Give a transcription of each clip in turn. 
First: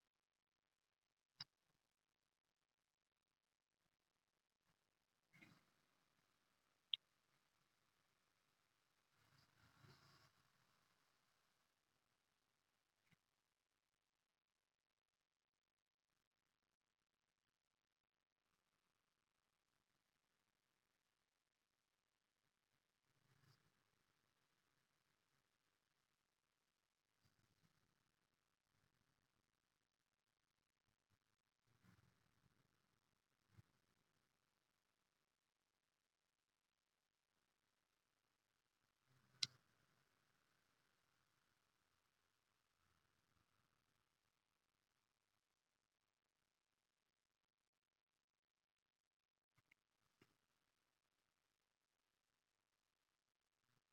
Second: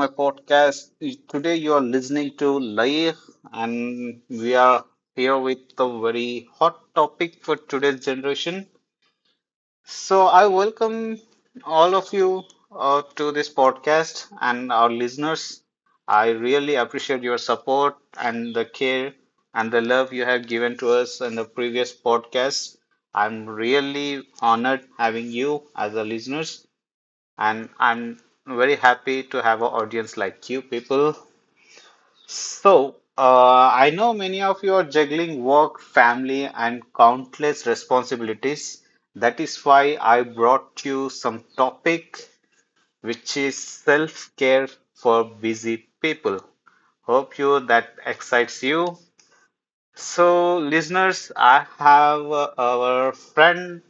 my podcast. Today you are listening to Laih, and we are here with a very hot topic for today's generation. So I welcome all of you to this podcast and our listeners. I really appreciate your support and the care and the love you have given to us in the previous podcast. I'm really honored having you as a listeners and I'm very happy to have an audience like you people. So, I know many of you are juggling work, family, and countless responsibilities. That is why I brought you some topic which is self-care for busy people. Hope you that excites you. So, listeners, I have our friend,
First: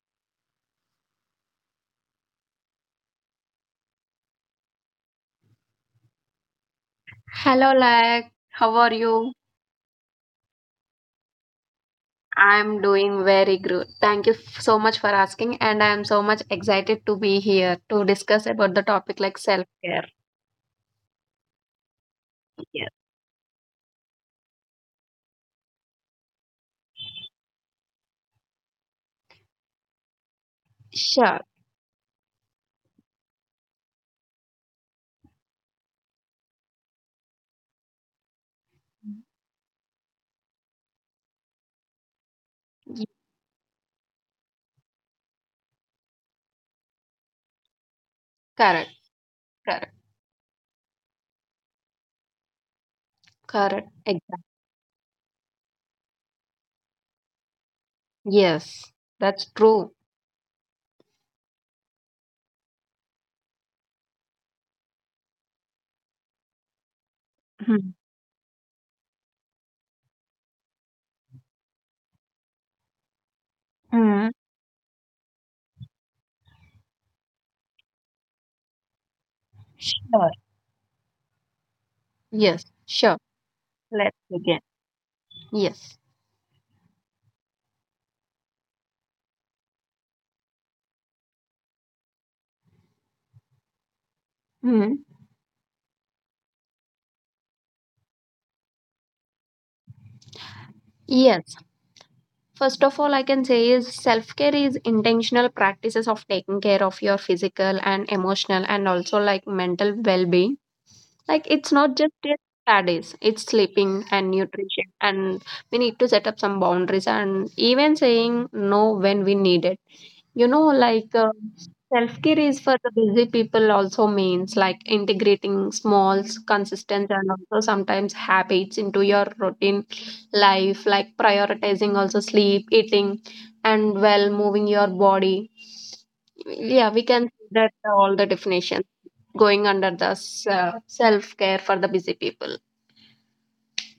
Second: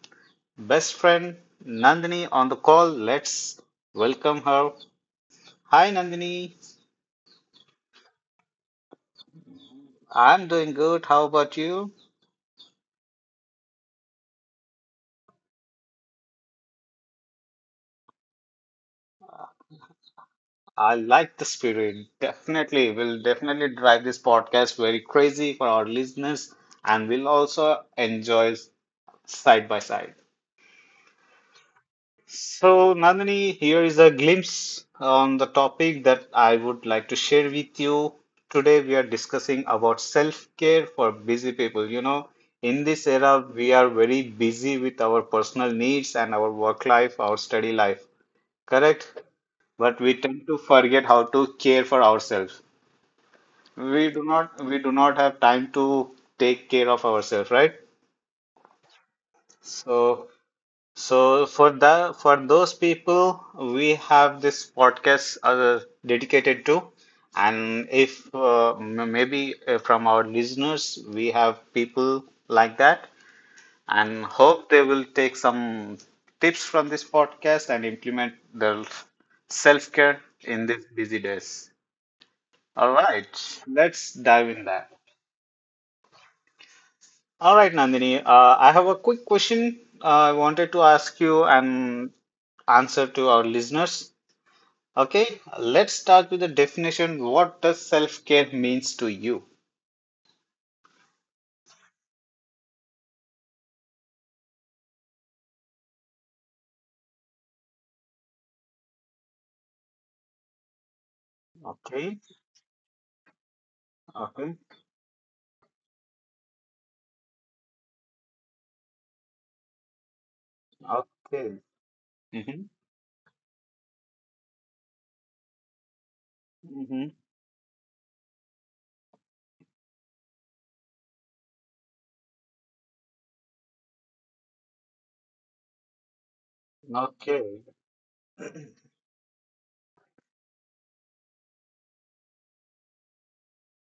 best friend Nandini on the call. Let's welcome her. Hi Nandini, Hello, how are you? I'm doing good. How about you? I'm doing very good. Thank you so much for asking, and I'm so much excited to be here to discuss about the topic like self care. I like the spirit. Definitely, Yes, we'll definitely drive this podcast very crazy for our listeners, and we'll also enjoy side by side. sure. So, Nandini, here is a glimpse on the topic that I would like to share with you. Today, we are discussing about self-care for busy people. You know, in this Ye- era, we are very busy with our personal needs and our work life, our study life. Correct, Correct? correct, But we tend to forget how to care for ourselves. correct. we do Exactly. not we do not have time to take care of ourselves, right? Yes, that's true. So so for the for those people we have this podcast dedicated to. And Mhm. if maybe from our listeners we have people like that, and Mhm. hope they will take some tips from this podcast and implement their self-care Sure. in these busy days. Yes, All sure. right, let's Let's dive begin. in there. Yes. All right, Nandini, I have a quick question I wanted to ask you and answer to our listeners. Mhm. Okay, let's start with the definition. What does self-care means to you? Yes. First of all, I can say is self care is intentional practices of taking care of your physical and emotional and also like mental well being. Like it's not just Okay, your studies, it's sleeping and okay, nutrition, and we need to set up some boundaries and even saying no when we need it, you know, okay. self care is Mm-hmm. for the busy people also means like integrating small consistent Mm-hmm. and also sometimes habits into your routine life, like prioritizing also sleep, eating and well moving your body. Yeah, we can see Okay. that all the definitions going under the self care for the busy people.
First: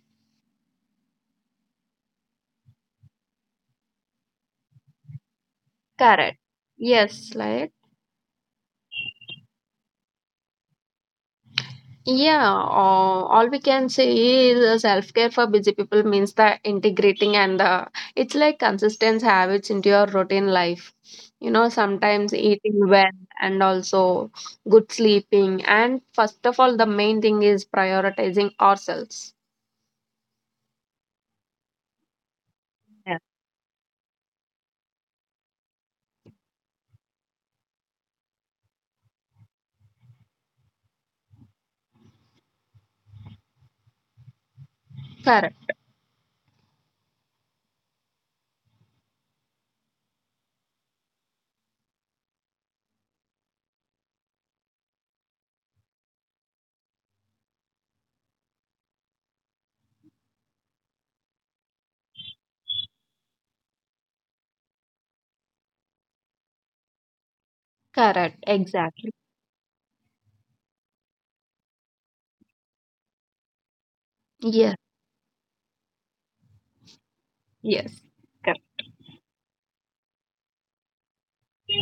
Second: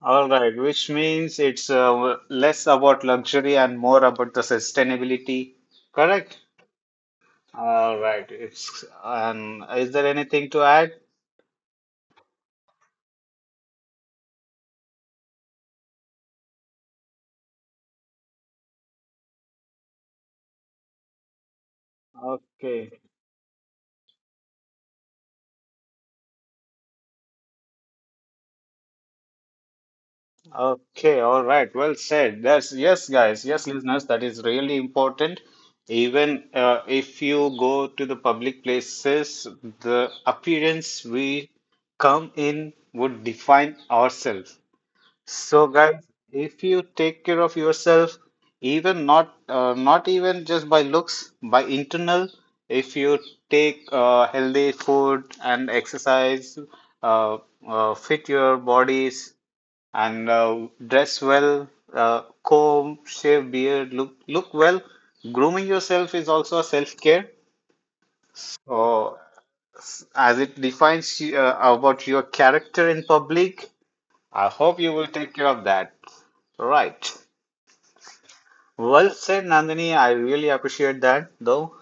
All right, which means it's less about luxury and more about the sustainability. Correct, Correct? yes, like. All right. It's and is there anything to add? Yeah, all we can say is self-care for busy people means the integrating and the it's like consistent habits into your routine life. You know, sometimes eating Okay. well and also good sleeping. And first of all, the main thing is prioritizing ourselves. Okay, all right. Well said. That's yes, Yeah. guys. Yes, listeners, that is really important. Even if you go to the public places, the appearance we come in would define ourselves. So, Correct. guys, if you take care of yourself, even not even just by looks, by internal, if you take healthy food and exercise, uh, fit your bodies and dress well, comb, shave beard, look well. Grooming yourself is also a self-care, Correct. Exactly. or as it defines you, about your character in public. I Yes. hope you will take care of that. Right. Yes. Correct. Well said, Nandini. I really appreciate that, though.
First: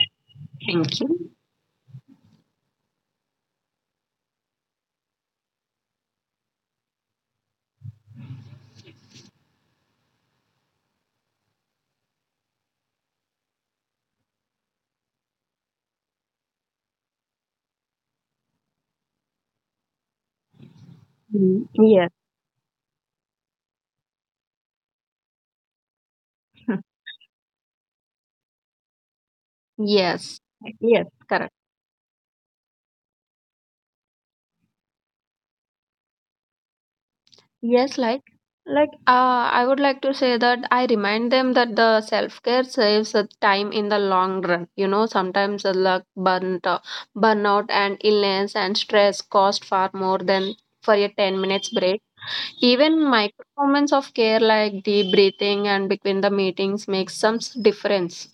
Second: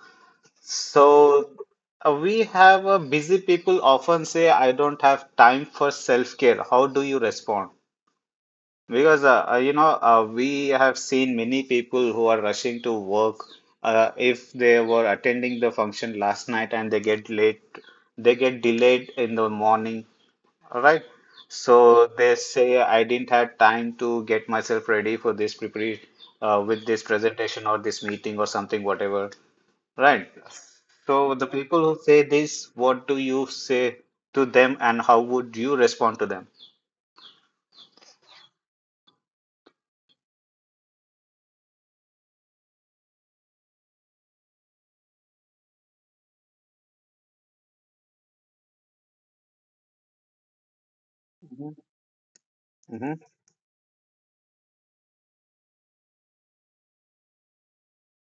Thank you. So we have a busy people often say, "I don't have time for self-care." How do you respond? Because you know, we have seen many people who are rushing to work. If they were attending the function last night and they get late, they get delayed in the morning. All right. Mm, So yes. they say, I didn't have time to get myself ready for this prepare with this presentation or this meeting or something, whatever. Right. Yes. Yes, So the correct. people who say this, what do you say to them and how would you respond to them? Yes, like I would like to say that I remind them that the self-care saves the time in the long run. You know, sometimes the luck burnt burnout and illness and stress cost far more than for a 10 minutes break. Even Mm-hmm. micro moments of care like deep breathing and between the meetings makes some difference.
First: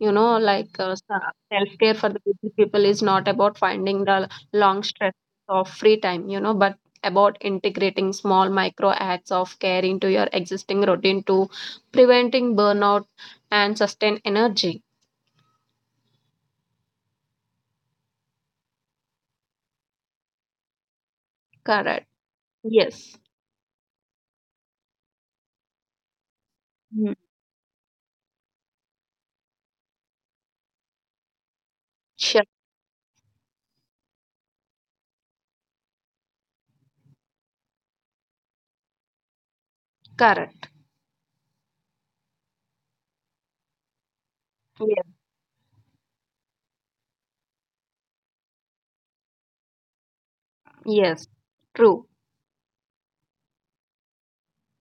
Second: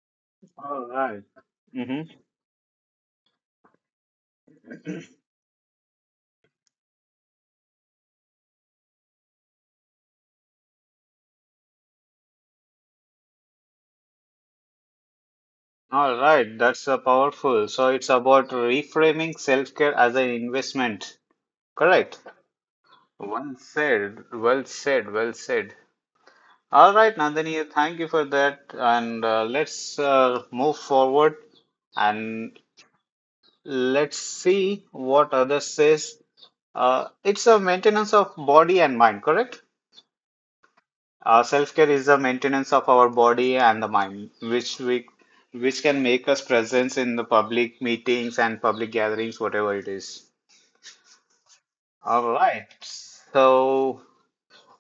You know, All right. self care for the busy people is not about finding the long stretches of free time, you know, but about integrating small micro acts of care into your existing routine to preventing burnout and sustain energy. All right, that's powerful. So it's about reframing self care as an investment. Correct. Correct. Yes. Well said. Well said. Well said. All Mm. right, Nandini, thank you for that. And let's move forward Sure. and let's see what others says. It's a maintenance of body and mind, correct? Correct. Self-care is the maintenance of our body and the mind, which we Yes. which can make us presence in the public meetings and public gatherings, whatever it is. Yes. True. All right. So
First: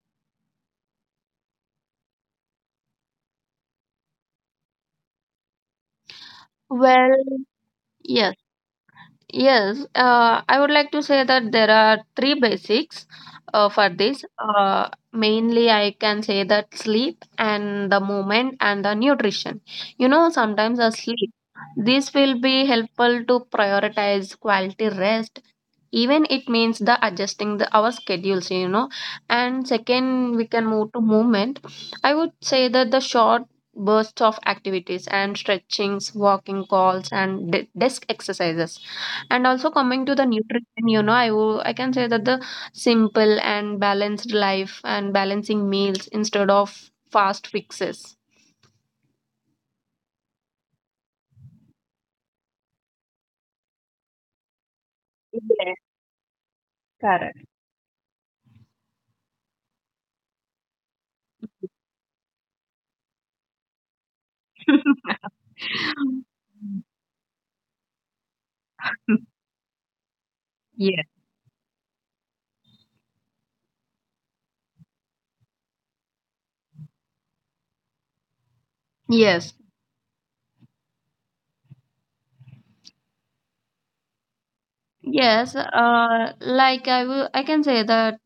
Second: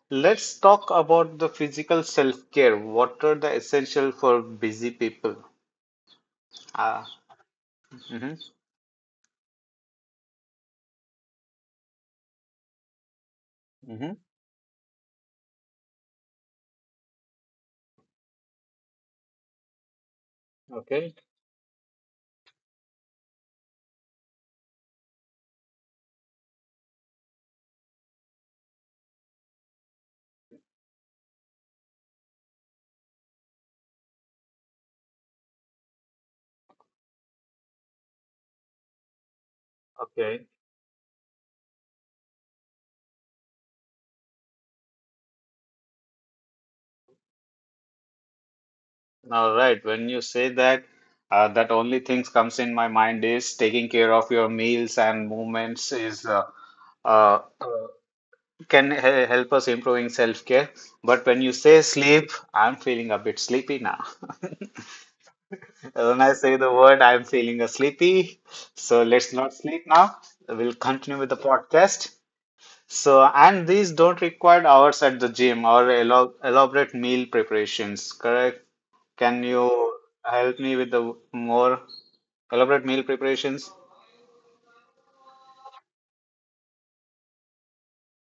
let's talk about the physical self-care. What are the essential for busy people? Uh, Well, mhm, yes. Yes, I would like to say that there are three basics for mhm. this. Mainly, I can say that sleep and the movement and the nutrition. You know, sometimes a Okay. sleep. This will be helpful to prioritize quality rest, even it means the adjusting the our schedules, you know. And second, we can move to movement. I would say that the short bursts of activities and stretchings, walking calls and desk exercises. And also coming to the Okay. nutrition, you know, I can say that the simple and balanced life and balancing meals instead of fast fixes. All right. When you say that, that only things comes in my mind is taking care of your meals and Yes, movements is uh, correct. uh, can help us improving self-care. But when you say sleep, I'm feeling a bit sleepy now. When I say the word I'm feeling a sleepy, so let's not sleep now, we'll Yes. continue with the podcast. So, and these don't require hours at the gym or elaborate meal preparations, correct? Can Yes. you help me with the more elaborate meal preparations? Yes, like I can say that,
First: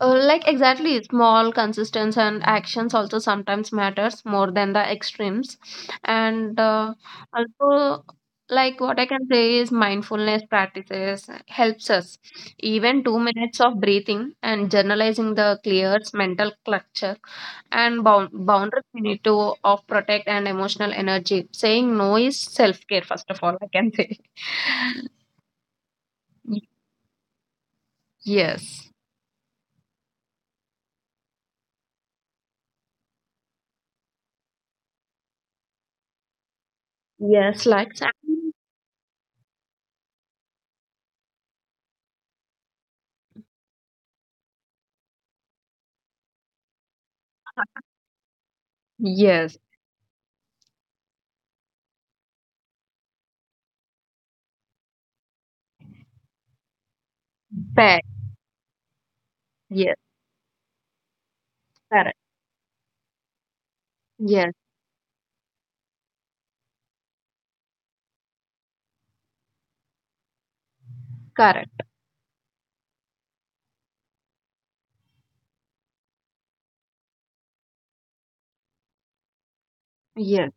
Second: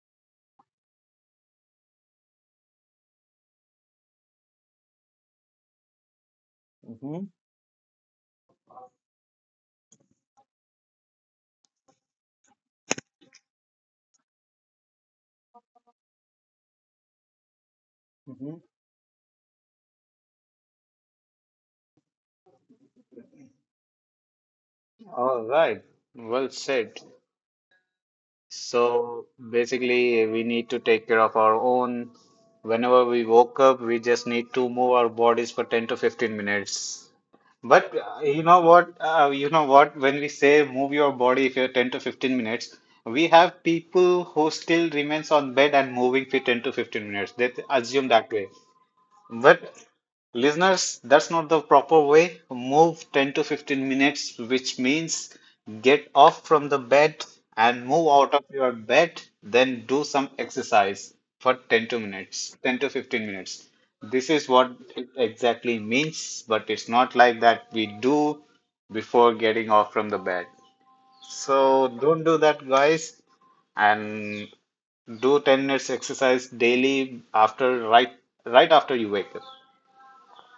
like exactly, small consistency and actions also sometimes matters more than the extremes, and Mhm, also like what I can say is mindfulness practices helps us. Even 2 minutes of breathing and journalizing the clears mental clutter and mhm. boundaries we need to of protect and emotional energy. Saying no is self care, first of all, I can say. All right, well said. Yes. So basically, we need to take care of our own. Whenever we woke up, we just need to move our bodies for 10 to 15 minutes. Yes, But like uh, you salmon. know what? Uh, you know what? When we say move your body if you're 10 to 15 minutes, we have people who still remains on bed and moving for 10 to 15 minutes. Assume that way. Yes, But listeners, that's not the proper way. Move 10 to 15 minutes, which means get off from the bed and pet. move out of your bed, then Yes, do some exercise for 10 to correct. minutes, 10 to 15 minutes. This is Yes, what it exactly means, but it's not like that we do before getting off from the bed. correct. So don't do that, guys, and do 10 minutes exercise daily after right right after you wake up. Yes.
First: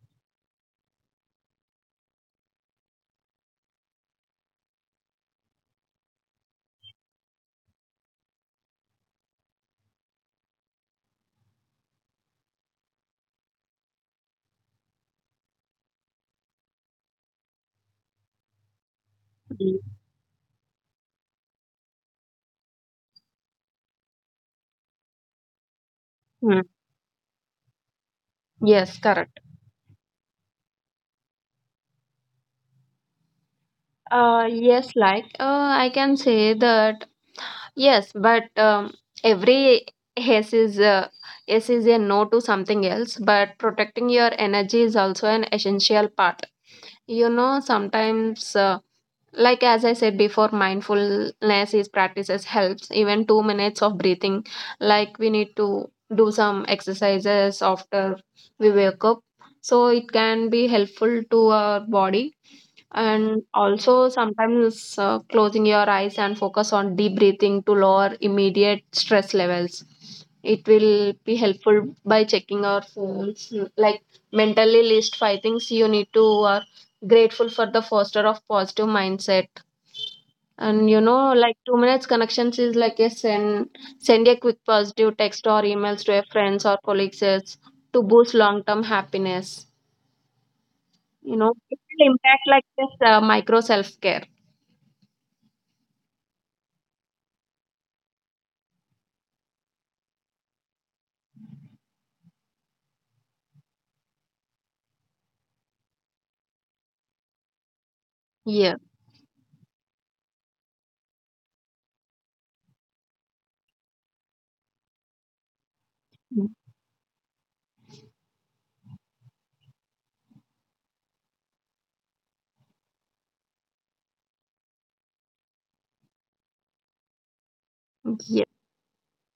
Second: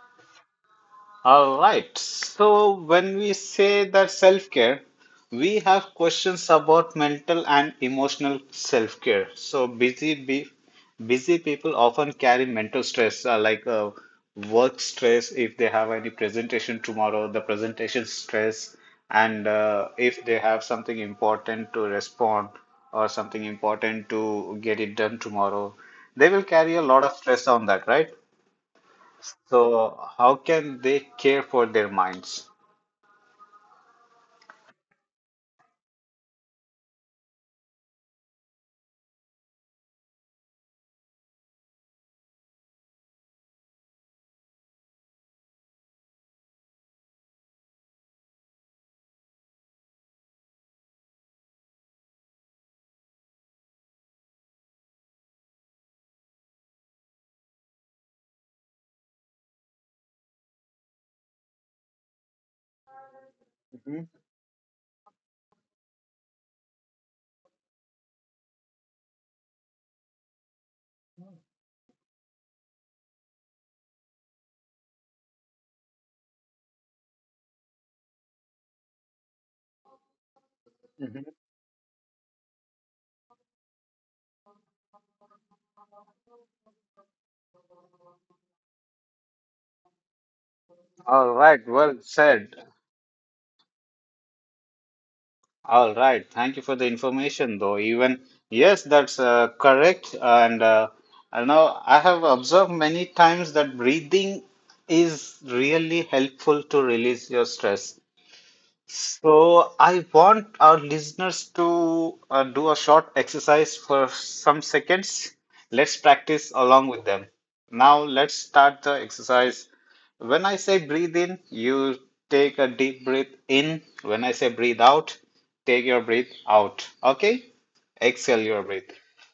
All right. So when we say that self-care, we have questions about mental and emotional self-care. So busy people often carry mental stress, like work stress if they have any presentation tomorrow, the presentation stress, and Mm. If they have something important to respond or something important to get it done tomorrow, they will Mm. carry a lot of stress on that, right? Yes, correct. So, how can they care for their minds? Yes, I can say that yes, but every yes is uh, yes is a no to something else. But protecting your energy is also an essential part. You know, sometimes like as I said before, mindfulness is practices helps. Even 2 minutes of breathing, like we need to do some exercises after we wake up, so it can be helpful to our body. And Mhm, also sometimes closing your eyes and focus on deep breathing to lower immediate stress levels, it will be helpful. By checking our phones, like mentally list five things you need to are grateful for the foster of positive mindset. And you know, mhm. like 2 minutes connections is like a send a quick positive text or emails to your friends or colleagues is to boost long term happiness. You All know, right, it well will impact said. like this micro self care. All right, thank you for the information, though. Even yes, that's correct. And I know I have observed many times that breathing is really helpful to release your stress. Yeah, So I want our listeners to do a short exercise for some seconds. Let's mm, practice along with them. Now let's start the exercise. When I say breathe in, you take a deep breath in. When I say breathe out, take your breath out. Okay? Exhale yeah, your breath.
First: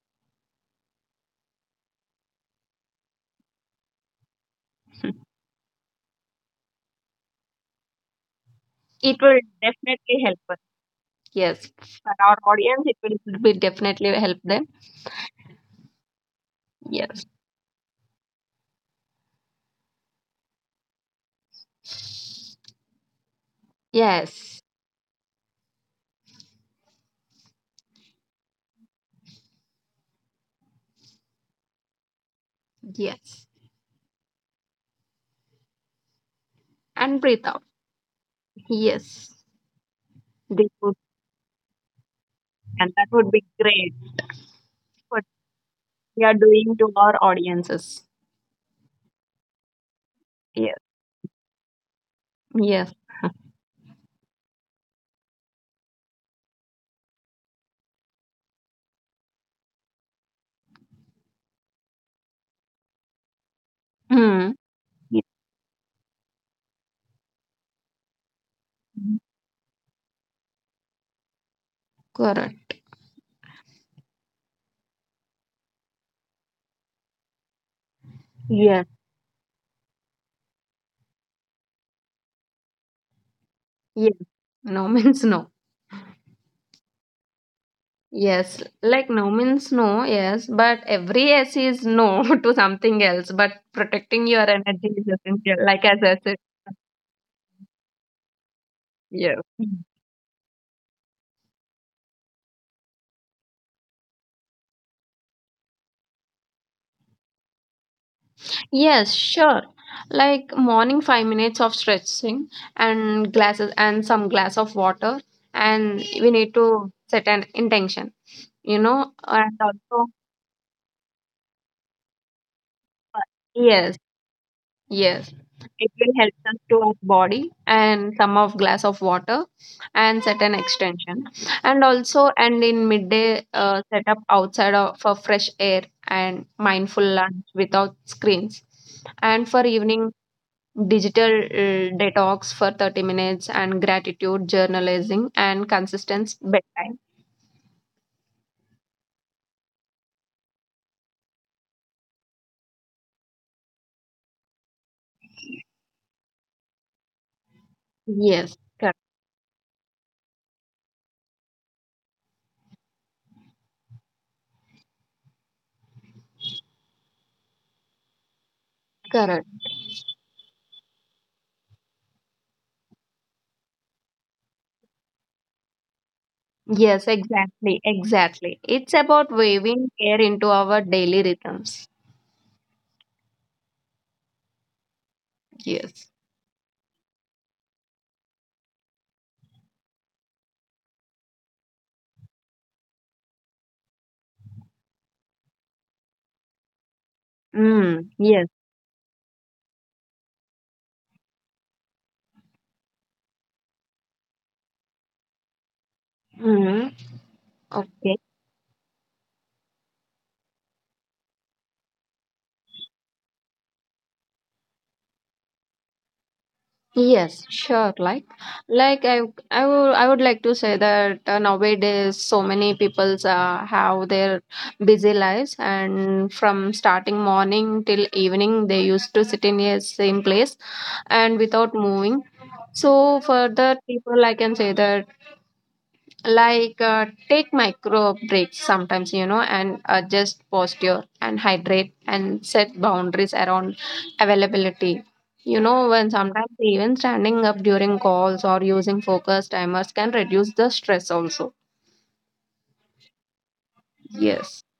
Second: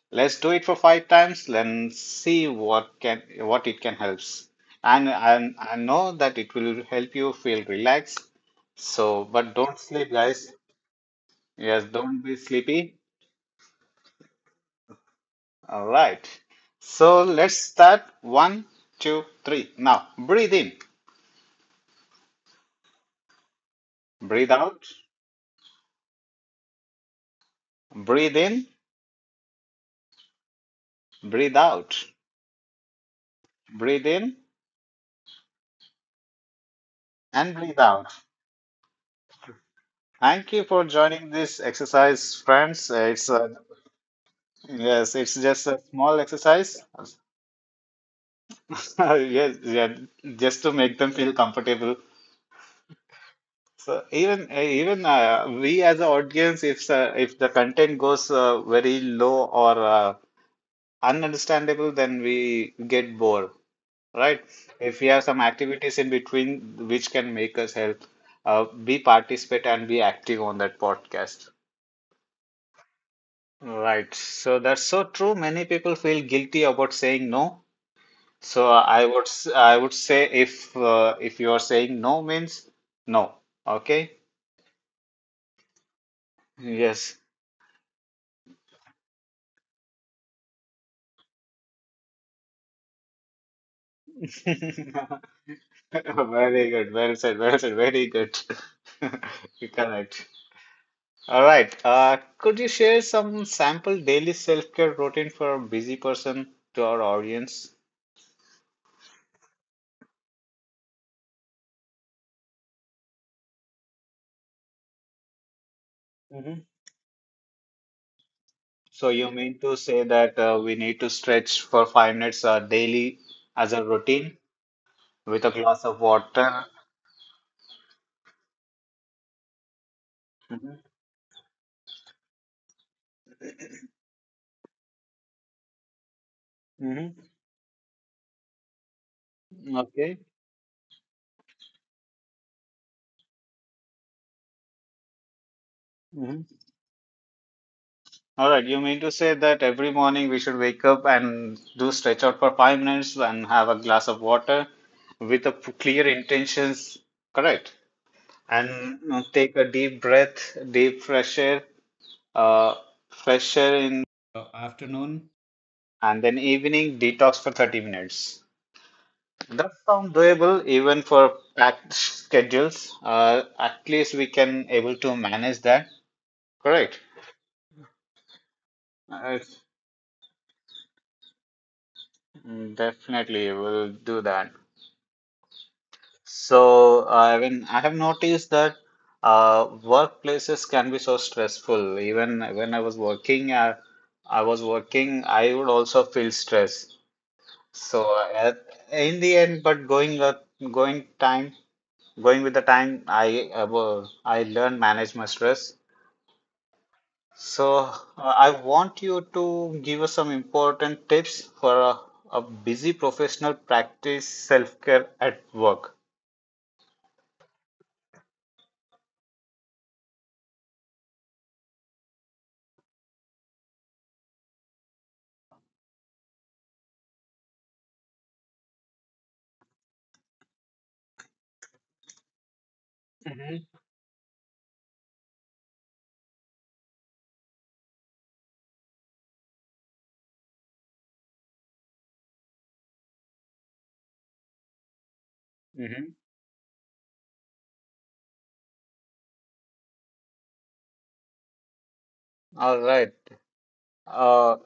Let's do it for five times. Let's see what it can helps. And I know that it will help you feel relaxed it so, will but don't sleep, definitely help guys. us. Yes, Yes, for don't be our audience, it sleepy. will be definitely help them. All right. So Yes, let's start. One, two, three. Now, breathe in, breathe yes, out, breathe in, breathe out, yes, breathe in, and breathe and out. breathe out. Yes, Thank you this for would joining this exercise, friends. and that would be great. Yes, What it's just a small we are doing exercise. to our audiences. Yes, yeah, just to Yes, make them feel comfortable. yes. So even we as an audience, if the content goes very low or ununderstandable, then we get bored, right? Hmm. If we Ye- have some activities in between which can make us help, be participate and be active on that podcast. Correct. Right. So that's so true. Many people feel guilty about saying no. So Yes. I would say if you are saying no means no. Yes. Okay. No means no. Yes. Yes. Like no means no, yes. But every yes is no to something else. But protecting your energy is essential. Like as I said, Very good, well said, very good. yes. You're Correct. All right. Could you share some sample daily self-care routine for a busy person to our audience? Yes, sure. Like morning 5 minutes of stretching and glasses and some glass of water, and we need Mhm. to set an intention, you So know, you mean and to say also that we need to stretch for 5 minutes daily as a yes. routine Yes, with a glass it of will help us water? to our body, and some of glass of water and set an Mhm. extension. And also, and in midday set up outside of, for fresh air and mindful Mhm. lunch without screens. And for evening Okay. digital detox for 30 minutes and gratitude journalizing and consistent bedtime. All right, you mean to say that every morning we should wake up and do stretch out for 5 minutes and have a glass of water with a clear intentions, correct? Yes, And correct. Take a deep breath, deep uh, fresh air in afternoon, and then evening detox for 30 minutes. Correct. That sounds doable even for packed schedules. At least we can able to manage that, Yes, correct? exactly, exactly, it's about Uh, it's- waving air into our daily rhythms. Definitely, we'll do that. Yes. So, when I have noticed that workplaces can be so stressful. Even when I was working, I would also feel stress. Mm, So, yes. uh, in the end, but going time, going with the time, I I learned manage my stress. Mm-hmm. So, Okay. I want you to give us some important tips for a busy professional practice self-care at work. Yes, sure. Like I, I would like to say that nowadays so many peoples have their busy lives, and from starting morning till evening, they used to sit in a same place and without moving. So for Mhm. that people, I can say that take micro breaks sometimes, you know, and adjust posture and hydrate and set boundaries around availability. You know, when Mm-hmm. sometimes even standing up during calls or using focus timers can reduce the stress also. All right. Yes. Uh,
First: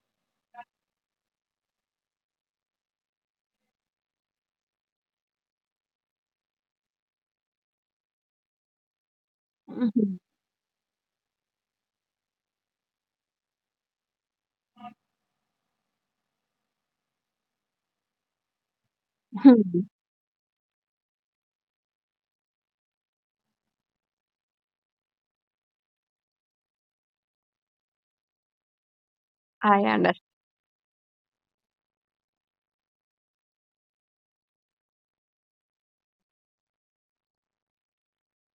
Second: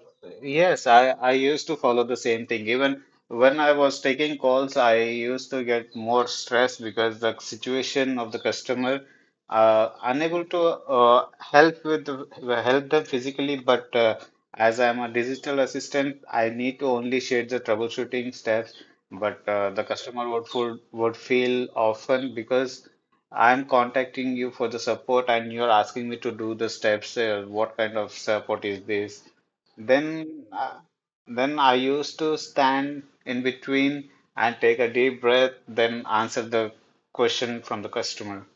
yes, I used to follow the same thing. Even when I was taking calls, I used to get more stress because the situation of the customer, Mhm. unable to help them physically, but as I am a digital assistant, I need to only share the troubleshooting steps. But the customer would feel often because I'm contacting you for the support and you're asking me to do the steps. What kind of support is this? I understand. Then, uh, then I used to stand in between and take a deep breath, then answer the question from the customer.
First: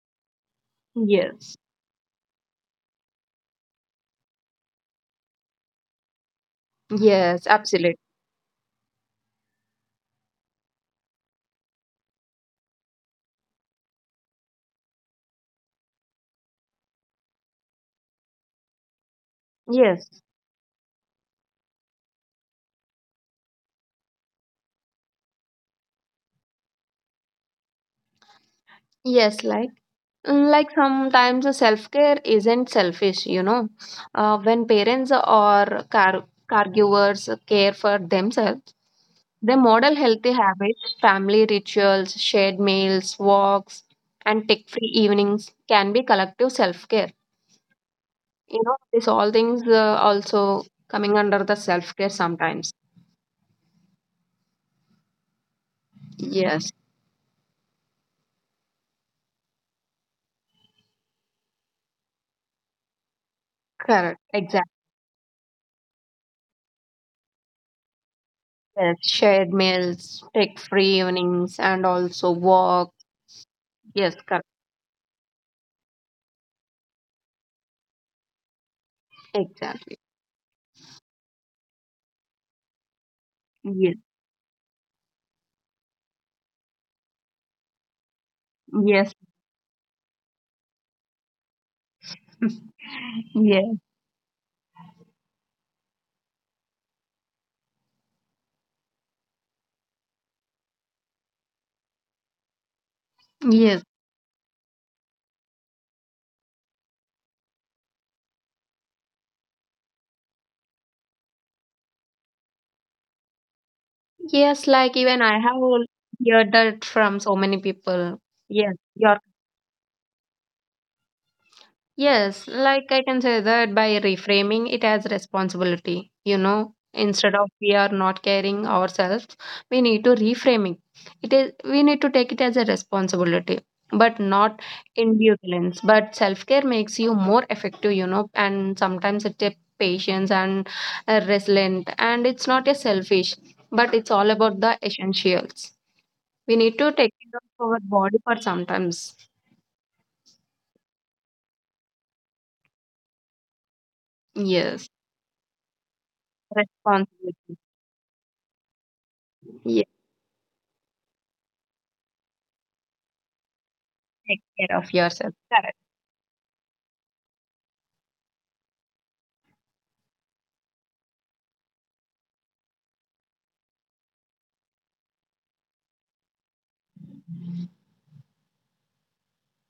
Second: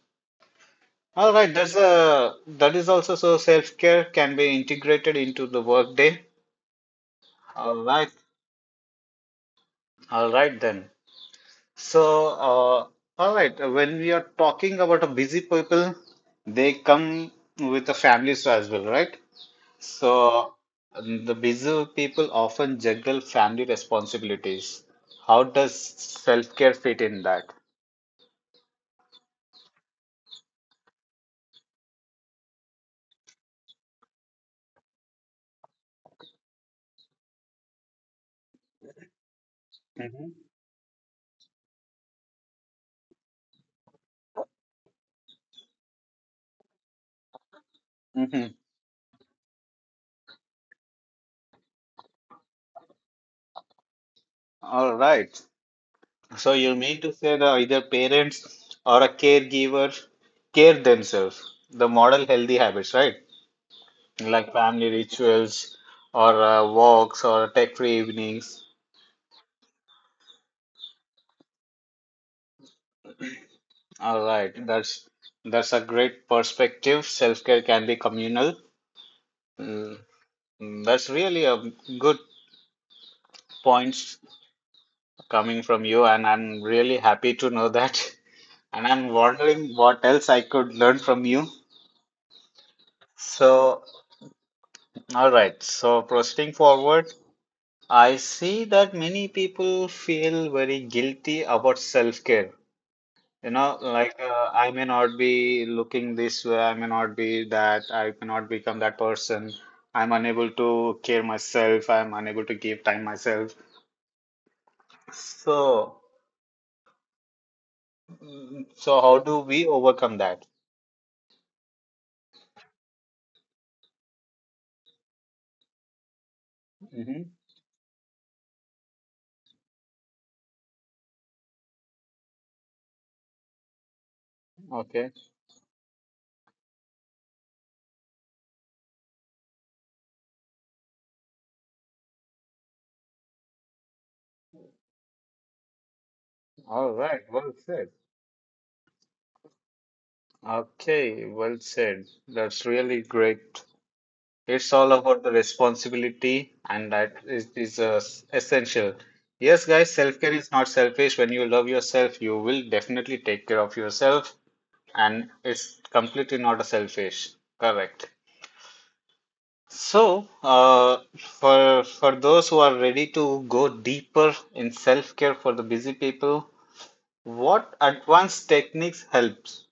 All right, Yes. that's a that is also so self-care can be integrated into the workday. Yes, All absolutely. right, all right then. So, uh, all right, when we are talking about a busy people, they come with the families as well, right? Yes, So, the busy people often juggle family responsibilities. How does self-care fit in that? yes, like. Mm, like sometimes self care isn't selfish, you know. When parents or car- caregivers care for themselves, they model Mm-hmm. healthy habits, family rituals, shared meals, walks, and tech free evenings can be collective self care. Mm-hmm. You know, these all things also coming under the self care sometimes. All right. So Yes, you mean to say that either parents or a caregiver care themselves, the model healthy habits, right? correct. Like Exactly. family rituals or walks or tech-free evenings. Yes, shared meals, tech free evenings, and also walk. Yes, All correct. right. That's a great perspective. Self-care can be communal. Mm, Exactly. mm, that's really a good Yes. points coming from you, and I'm really happy to know that. And I'm Yes. wondering what else I could learn from you. Yes. So, all right, so proceeding forward, I see that many people feel very guilty about self-care. You know, Yes. like I may not be looking this way, I may not be that, I may not become that person. I'm unable to care myself, I'm unable to give time myself. Yes, like even I have So, heard that from so many people. mm, Yes, so how you're do we overcome that? Yes, like I can say that by reframing it as responsibility, you know, Mm-hmm. instead of we are not caring ourselves, we need to reframe it. It is we need to take it as a responsibility, but not Okay. indulgence. But self care makes you more effective, you know, and sometimes it's a patience and a resilient, and it's not a selfish, but it's all about the essentials. We need All to take right. care Well of our said. body for sometimes. Okay. Well said. That's really great. It's all Yes, about the responsibility, and that is, responsibility. is uh, essential. Yes, guys, self care is not selfish. When you love yourself, you will definitely take care of yourself, Take care of and yourself. Correct. it's completely not a selfish. Correct. So, for those who are ready to go deeper in self care for the busy people, what advanced techniques helps?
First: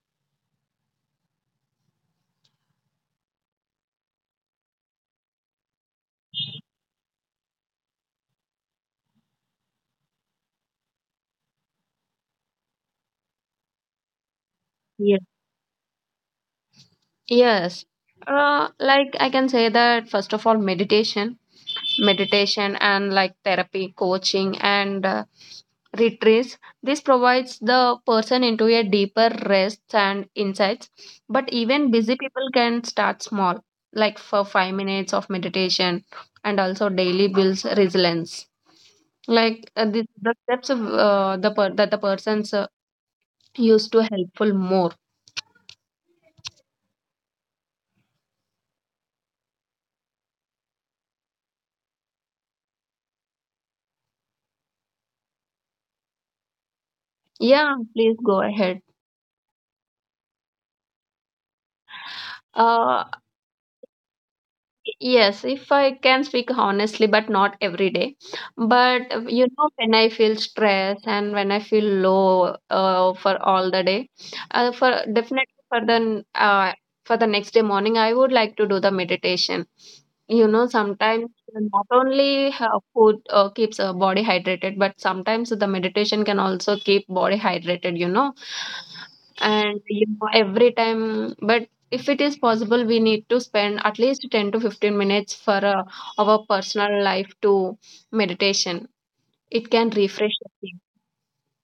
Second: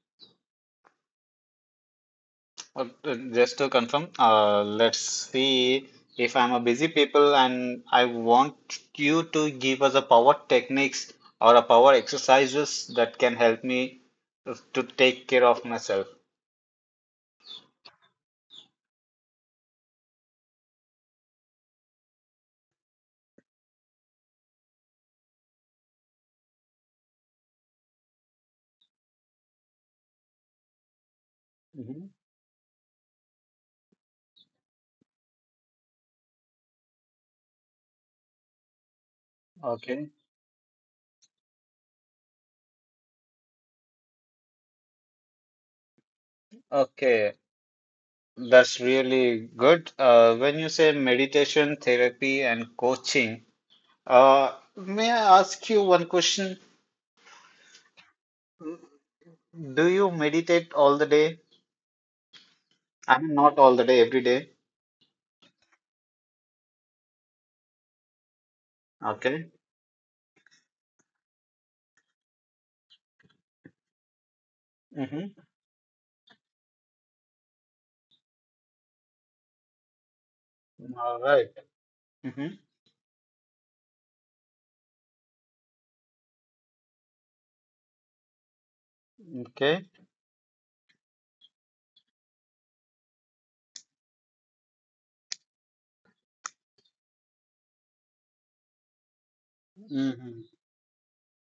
Just to confirm, let's see if I'm a busy people and I want you to give us a power techniques or a power exercises that can help me to Yes. take care of myself. Yes. I can say that first of all, meditation, and like therapy, coaching, and retreats. This provides the person into a deeper rest and insights. But even Hmm. busy people can start small, like for 5 minutes of meditation, and also daily builds resilience. Like uh, the, Okay. the steps of, that the persons used to helpful more. Okay. That's really good. When you say meditation, therapy, and coaching, uh, may I ask you one question? Yeah, please go ahead. Do you meditate all the day? Uh, I mean, not all the day, every day. yes, if I can speak honestly, but not every day. But you Okay. know, when I feel stress and when I feel low, for all the day, for Mm-hmm. definitely for the for the next day morning, I would like to do the meditation. You know, All sometimes right. not only Mm-hmm. Food keeps body hydrated, but sometimes the meditation can also keep body hydrated. You know, and Okay. you know every time, but if it is possible we need to spend at least 10 to 15 minutes for our personal life to meditation, it can refresh Mm-hmm. the thing.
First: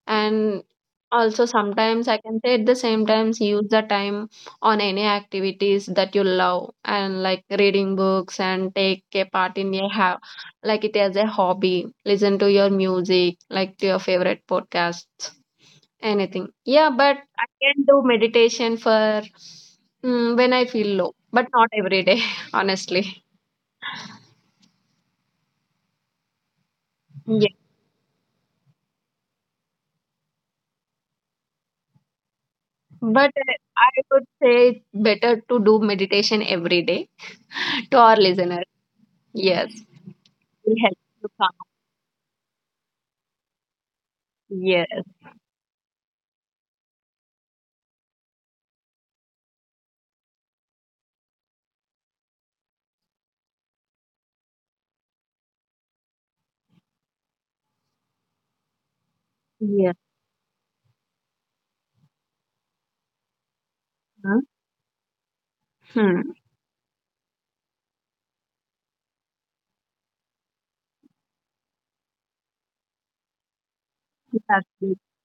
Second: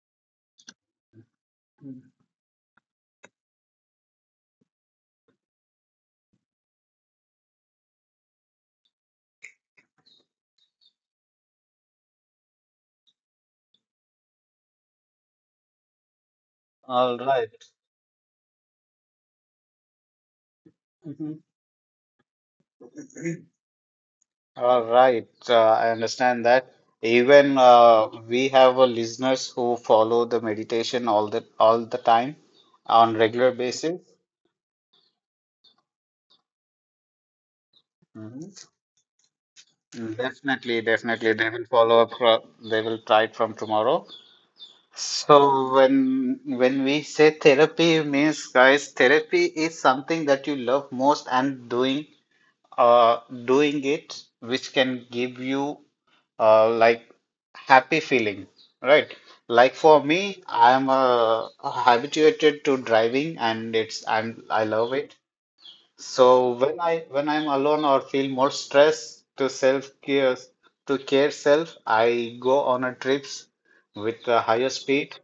And also sometimes I can say, at the same times use the time on any activities that you love and like reading books, and take a part in a like it as a hobby, listen to your music, like to your favorite podcasts, anything. Yeah, but All I right. can do meditation for mm, when I feel low, Mhm. but not every day, honestly. All right. I understand that. Yeah, Even we have listeners who follow the meditation all the time on but regular I basis. would say it's better to do meditation every day to our Mhm. listeners. Yes, it Mm, will definitely, help you calm. they will follow up. They will try it from tomorrow. Yes, So when we say therapy means, guys, therapy is something that you love most and doing uh, doing it which can give you like happy feeling, right? Like yes. for me, I'm habituated to driving and it's I'm Huh? I love it. Hmm. So when I'm alone or feel more stress to self care, to care self, I go on a trips with a That's higher it. speed,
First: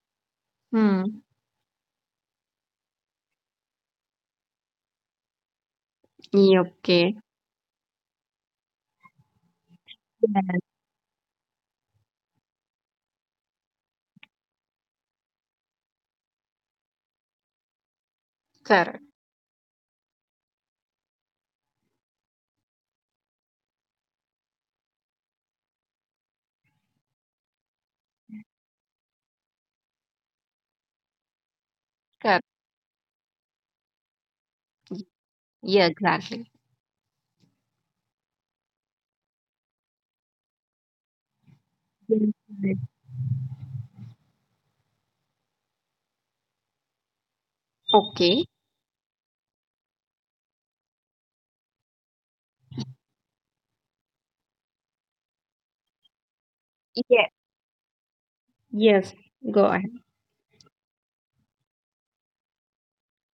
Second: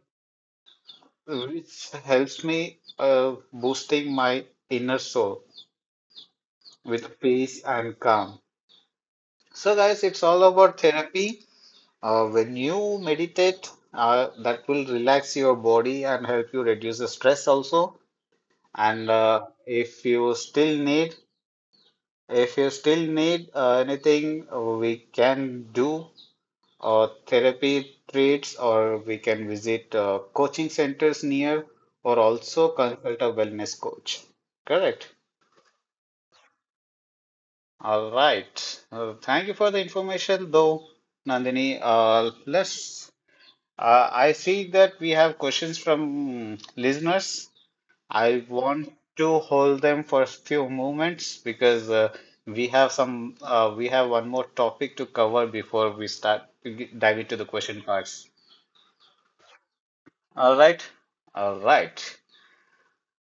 Hmm. which helps me boosting my inner soul Yeah, okay. with peace and calm. So, guys, it's all Yes. about therapy. When you meditate, that will relax your body and help you reduce the stress also. Correct. And if you still need anything, we can do therapy treats, or we can visit coaching centers near, or Correct. also consult a wellness coach. Correct. Yeah, exactly. All right. Thank you for the information, though, Nandini. Yes. Let's I see that we have questions from listeners. I Okay. want to hold them for a few moments because we have some we have one more topic to cover before we start to dive Yeah. into the question cards. Yes. Go ahead. All right, all right.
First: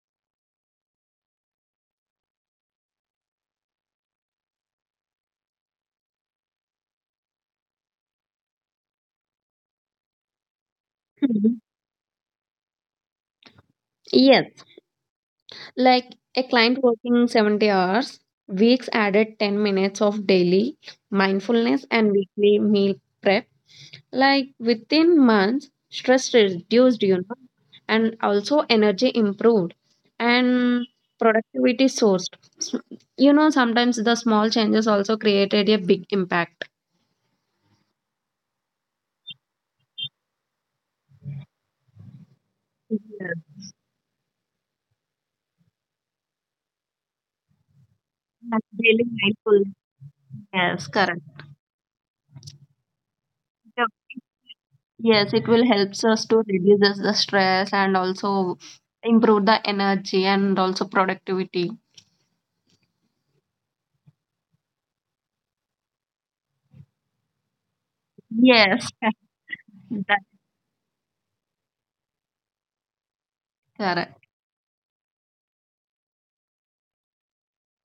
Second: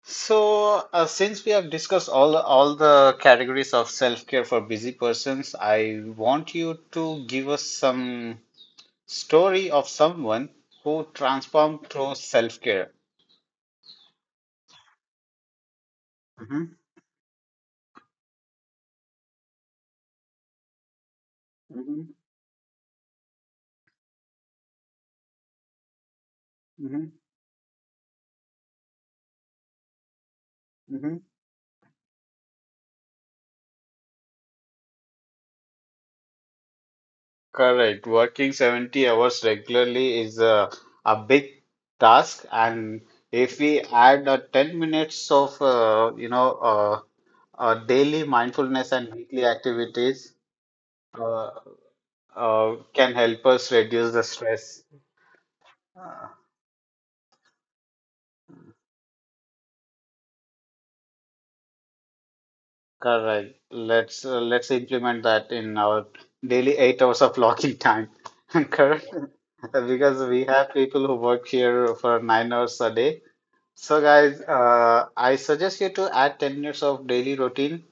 So since we have discussed all the categories of self-care for busy persons, I want you to give us some story of someone who Mhm. transformed through self-care. Yes. Like a Mm-hmm. client working 70 hours, weeks added 10 minutes of daily mindfulness Hmm. and weekly meal prep. Like within months, stress reduced, Hmm. you know, and also energy improved and Hmm. productivity sourced. You know, sometimes the small changes also created a big impact. Correct. Working 70 hours regularly is a big task, and Yes, if we add 10 minutes of daily that's mindfulness really and weekly mindful. activities Yes, correct. uh, can help us reduce the stress. Yes, it will helps us Uh, to reduce the stress and also improve the energy and also productivity. Correct. Let's implement that in our daily 8 hours of logging time. Yes, Correct. Because that's we have people who work here for 9 hours a day. So, correct. guys, I suggest you to add 10 minutes of daily routine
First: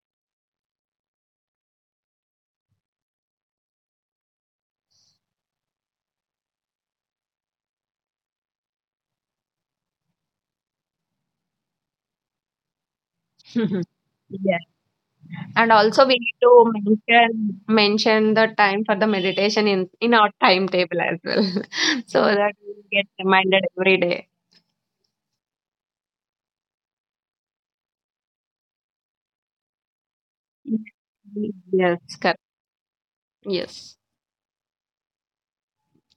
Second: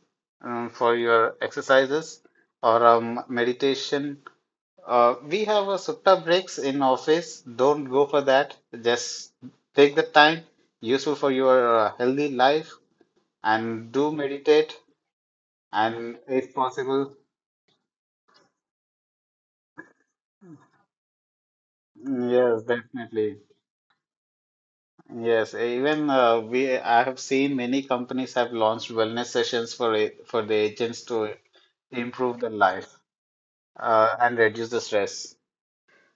for your exercises or meditation. We have a sutta breaks in office. Don't go for that. Just take the time useful for your healthy life and do Yeah. meditate. And also we And need to if possible, mention the time for the meditation in our timetable as well, so mm, that yes, we get definitely. reminded every day. Yes, even we I have seen many companies have launched wellness sessions for the agents to Mhm. Yes, correct. improve their life, Yes, and reduce the stress.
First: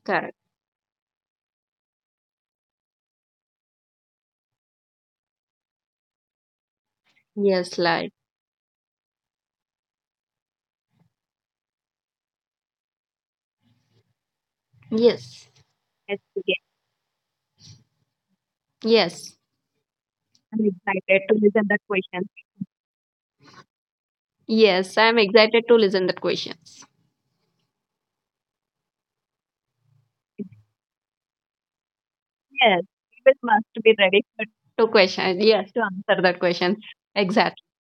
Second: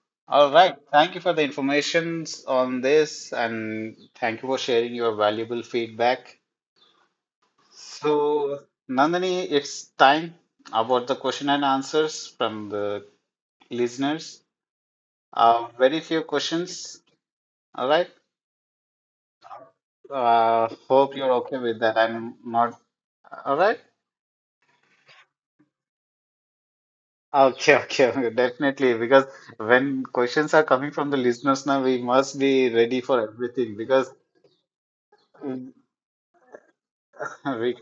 correct. All right. Thank you for the informations on this, and thank you for sharing your valuable feedback. Yes, like, So, Nandini, it's time about the question and answers from the listeners. yes, Very yes, few yes. questions. All right. Yes. I'm Hope excited you're to okay listen with that that. question. I'm not. All right. Yes, I'm excited to listen that questions. Okay, okay, okay, definitely. Because when questions are coming from the listeners now, we must be Yes, ready for people must everything. be Because ready for, to question. Yes, to answer that question. Exactly. we,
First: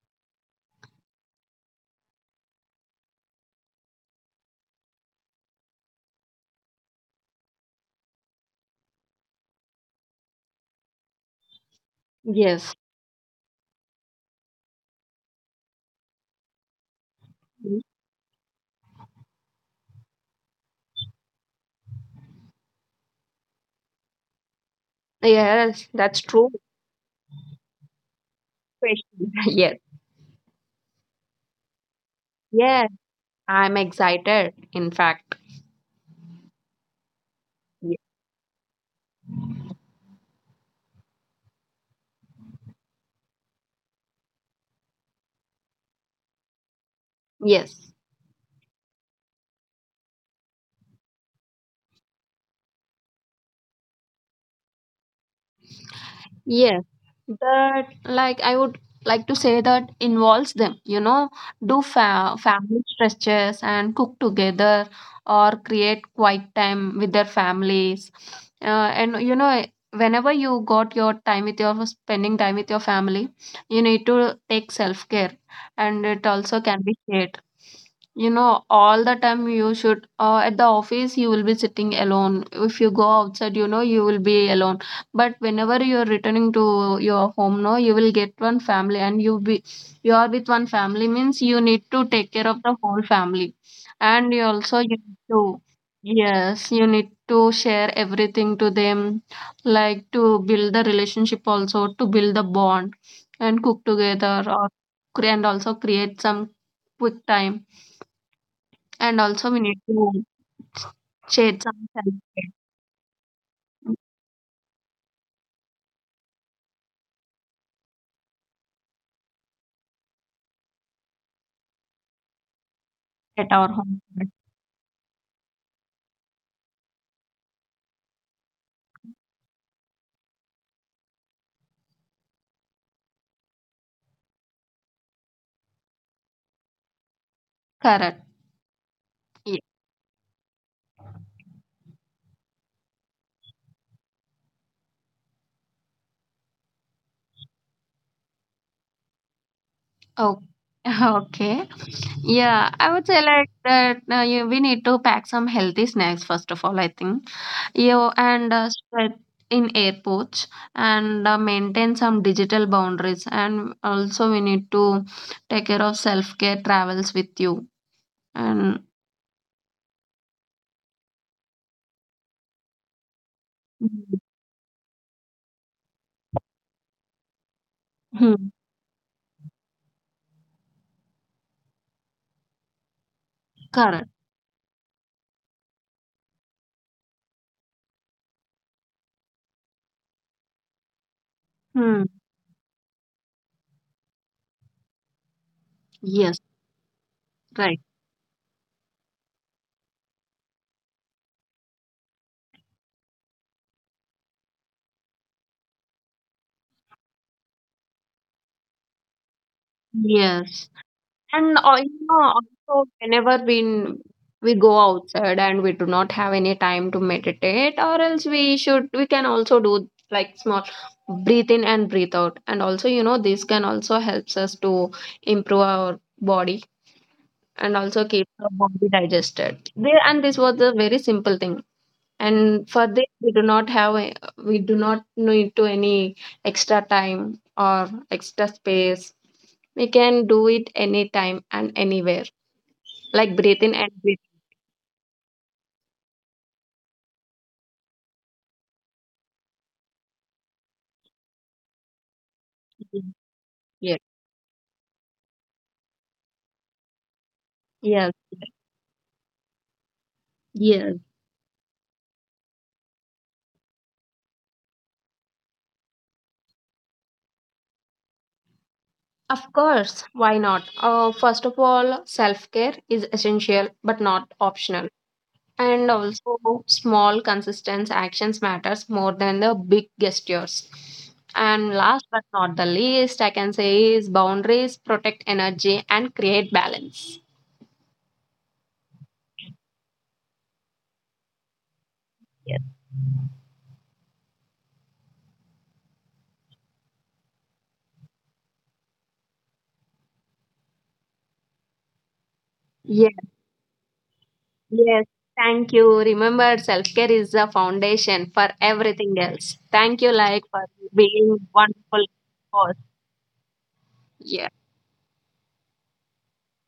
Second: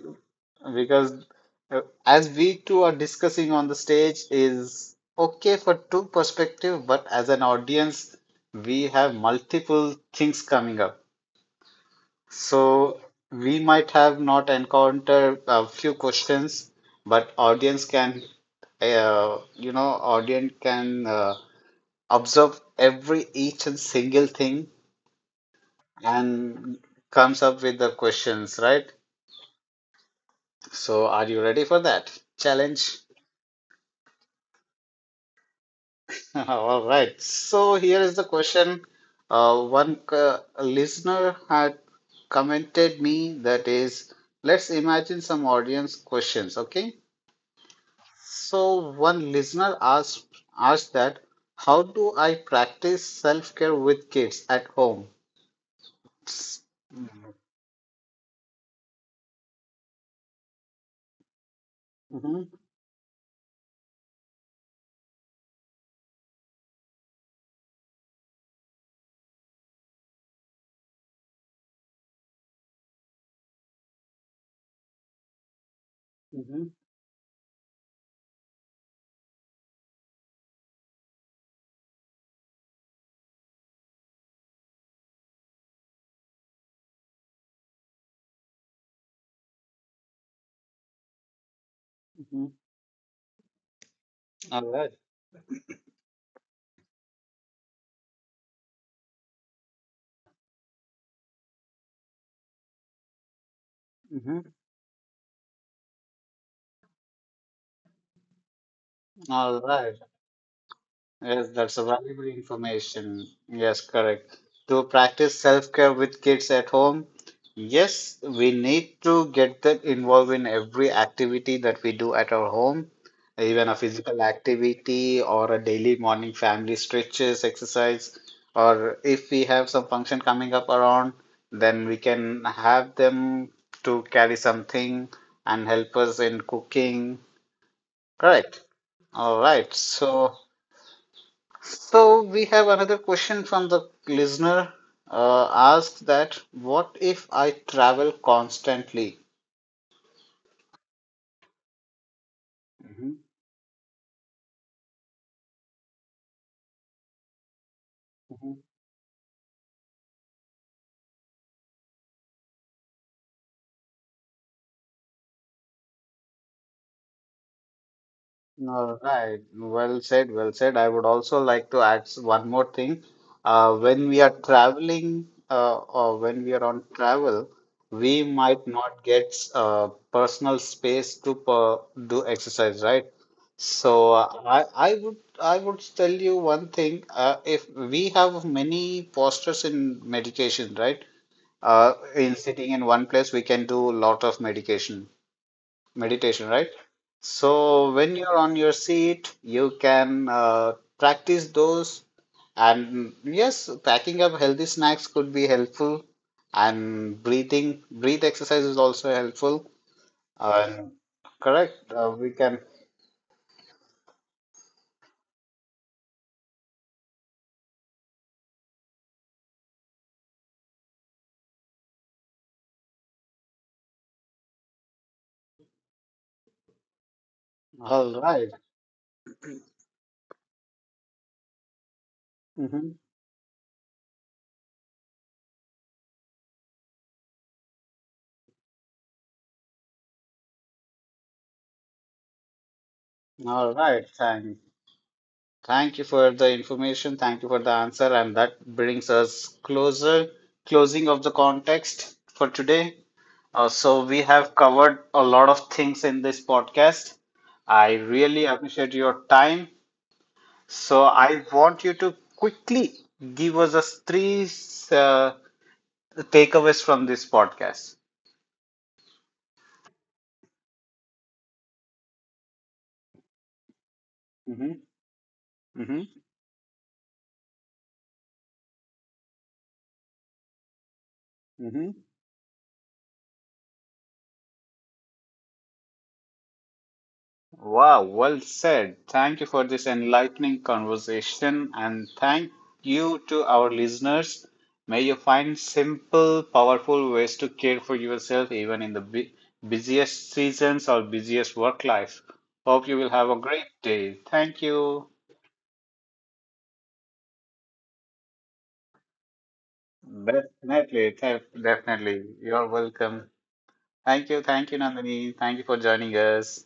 because as we two are discussing on the stage is okay for two perspective, but as an audience, we have multiple things coming up. Yes. So we might have not encountered a few questions, but Mhm. audience can, audience can observe every each and single thing Yes, that's true. and comes up with the questions, right? Question. Yes. So are you ready for that Yes, challenge? I'm excited. In fact, All right. So Ye- here is the question. Listener had commented me that is, let's imagine some audience questions. Okay. yes. So one listener asked that, how do I practice self-care with kids at home? Yes, Mm-hmm, that like I would like to say that involves them, you know, do fa family stretches and cook together or create quiet time with their families. And you know, whenever you got your time with your spending time with your family, you need to take self-care, and it also mm-hmm, can be shared. You know, all the time you should, at the office, you will be sitting alone. If you go outside, you know, you will be alone, but whenever you're returning to your home now, you will get one family, and you are with one family means you need to take care mm-hmm. of the whole family. And All you right. need to yes, you need to share everything to them, like to build the relationship also, to build the bond and cook together Mm-hmm. or and also create some quick time. And also we All need right. to Yes, share that's some a time valuable information. Yes, correct. To practice self-care with kids at home, yes, we need to get them involved in every activity that we do at our home, at our even a home. physical activity or a daily morning family stretches exercise, or if we have some function coming up around, then we can have them to carry something and help us in cooking. Correct. Correct. All Yeah. right. So. So we have another question from the listener. Asks that what if I travel constantly? Okay. Okay. Yeah, I would Mhm, say like that we need to pack some healthy snacks first of all, I think. You and mhm. Spread in airports, and maintain some digital boundaries, and also we need to take care of self-care travels with you and All right. Well said. Well said. I would also like to add one more thing. When mhm. we are traveling, or when we are on travel, we Hmm, might not get personal space to per do exercise, right? correct. So I would tell you one thing. If we have many postures in meditation, right? Hmm. In sitting in one place, we can do a lot of medication Yes, meditation, right? right. So when you're on your seat, you can practice those. And yes, packing up healthy snacks could be helpful. And breathe exercise is also helpful. Yes. And And correct, you know, we can. also, whenever we go outside and we do not have any time to meditate, or else we can also do like small breathe in and breathe out. And also, you know, this can also helps us to improve our body, and also All keep our right. body digested. There, and this was a very simple thing. And for Mm-hmm. this, we do not need to any extra time or extra space. We can do it anytime and anywhere, like Breton All and right. Thank you for the information. Thank you for the answer. And that brings us closer, closing of the context for today. Britain. Yeah. So we have covered a lot of things in this podcast. I Yes. really appreciate your time. Yes. So I want you to quickly give us a three uh, takeaways from this podcast. Of course. Why not? First of all, self care is essential but not Hmm. optional. And Hmm. also, small, consistent actions matters more than the big gestures. And Hmm. last but not the least, I can say is boundaries protect energy and create balance. Wow, well said. Thank you for this enlightening conversation and thank you to our listeners. May you find simple, powerful ways to care for yourself even in the busiest seasons or busiest work life. Hope you will Yes. have a great day. Thank Yes, you. thank you. Remember, self care is the foundation for everything else. Thank you, like, for Definitely, being wonderful definitely. You're host. welcome. Yeah, Thank you, Nandini. Thank you for joining us.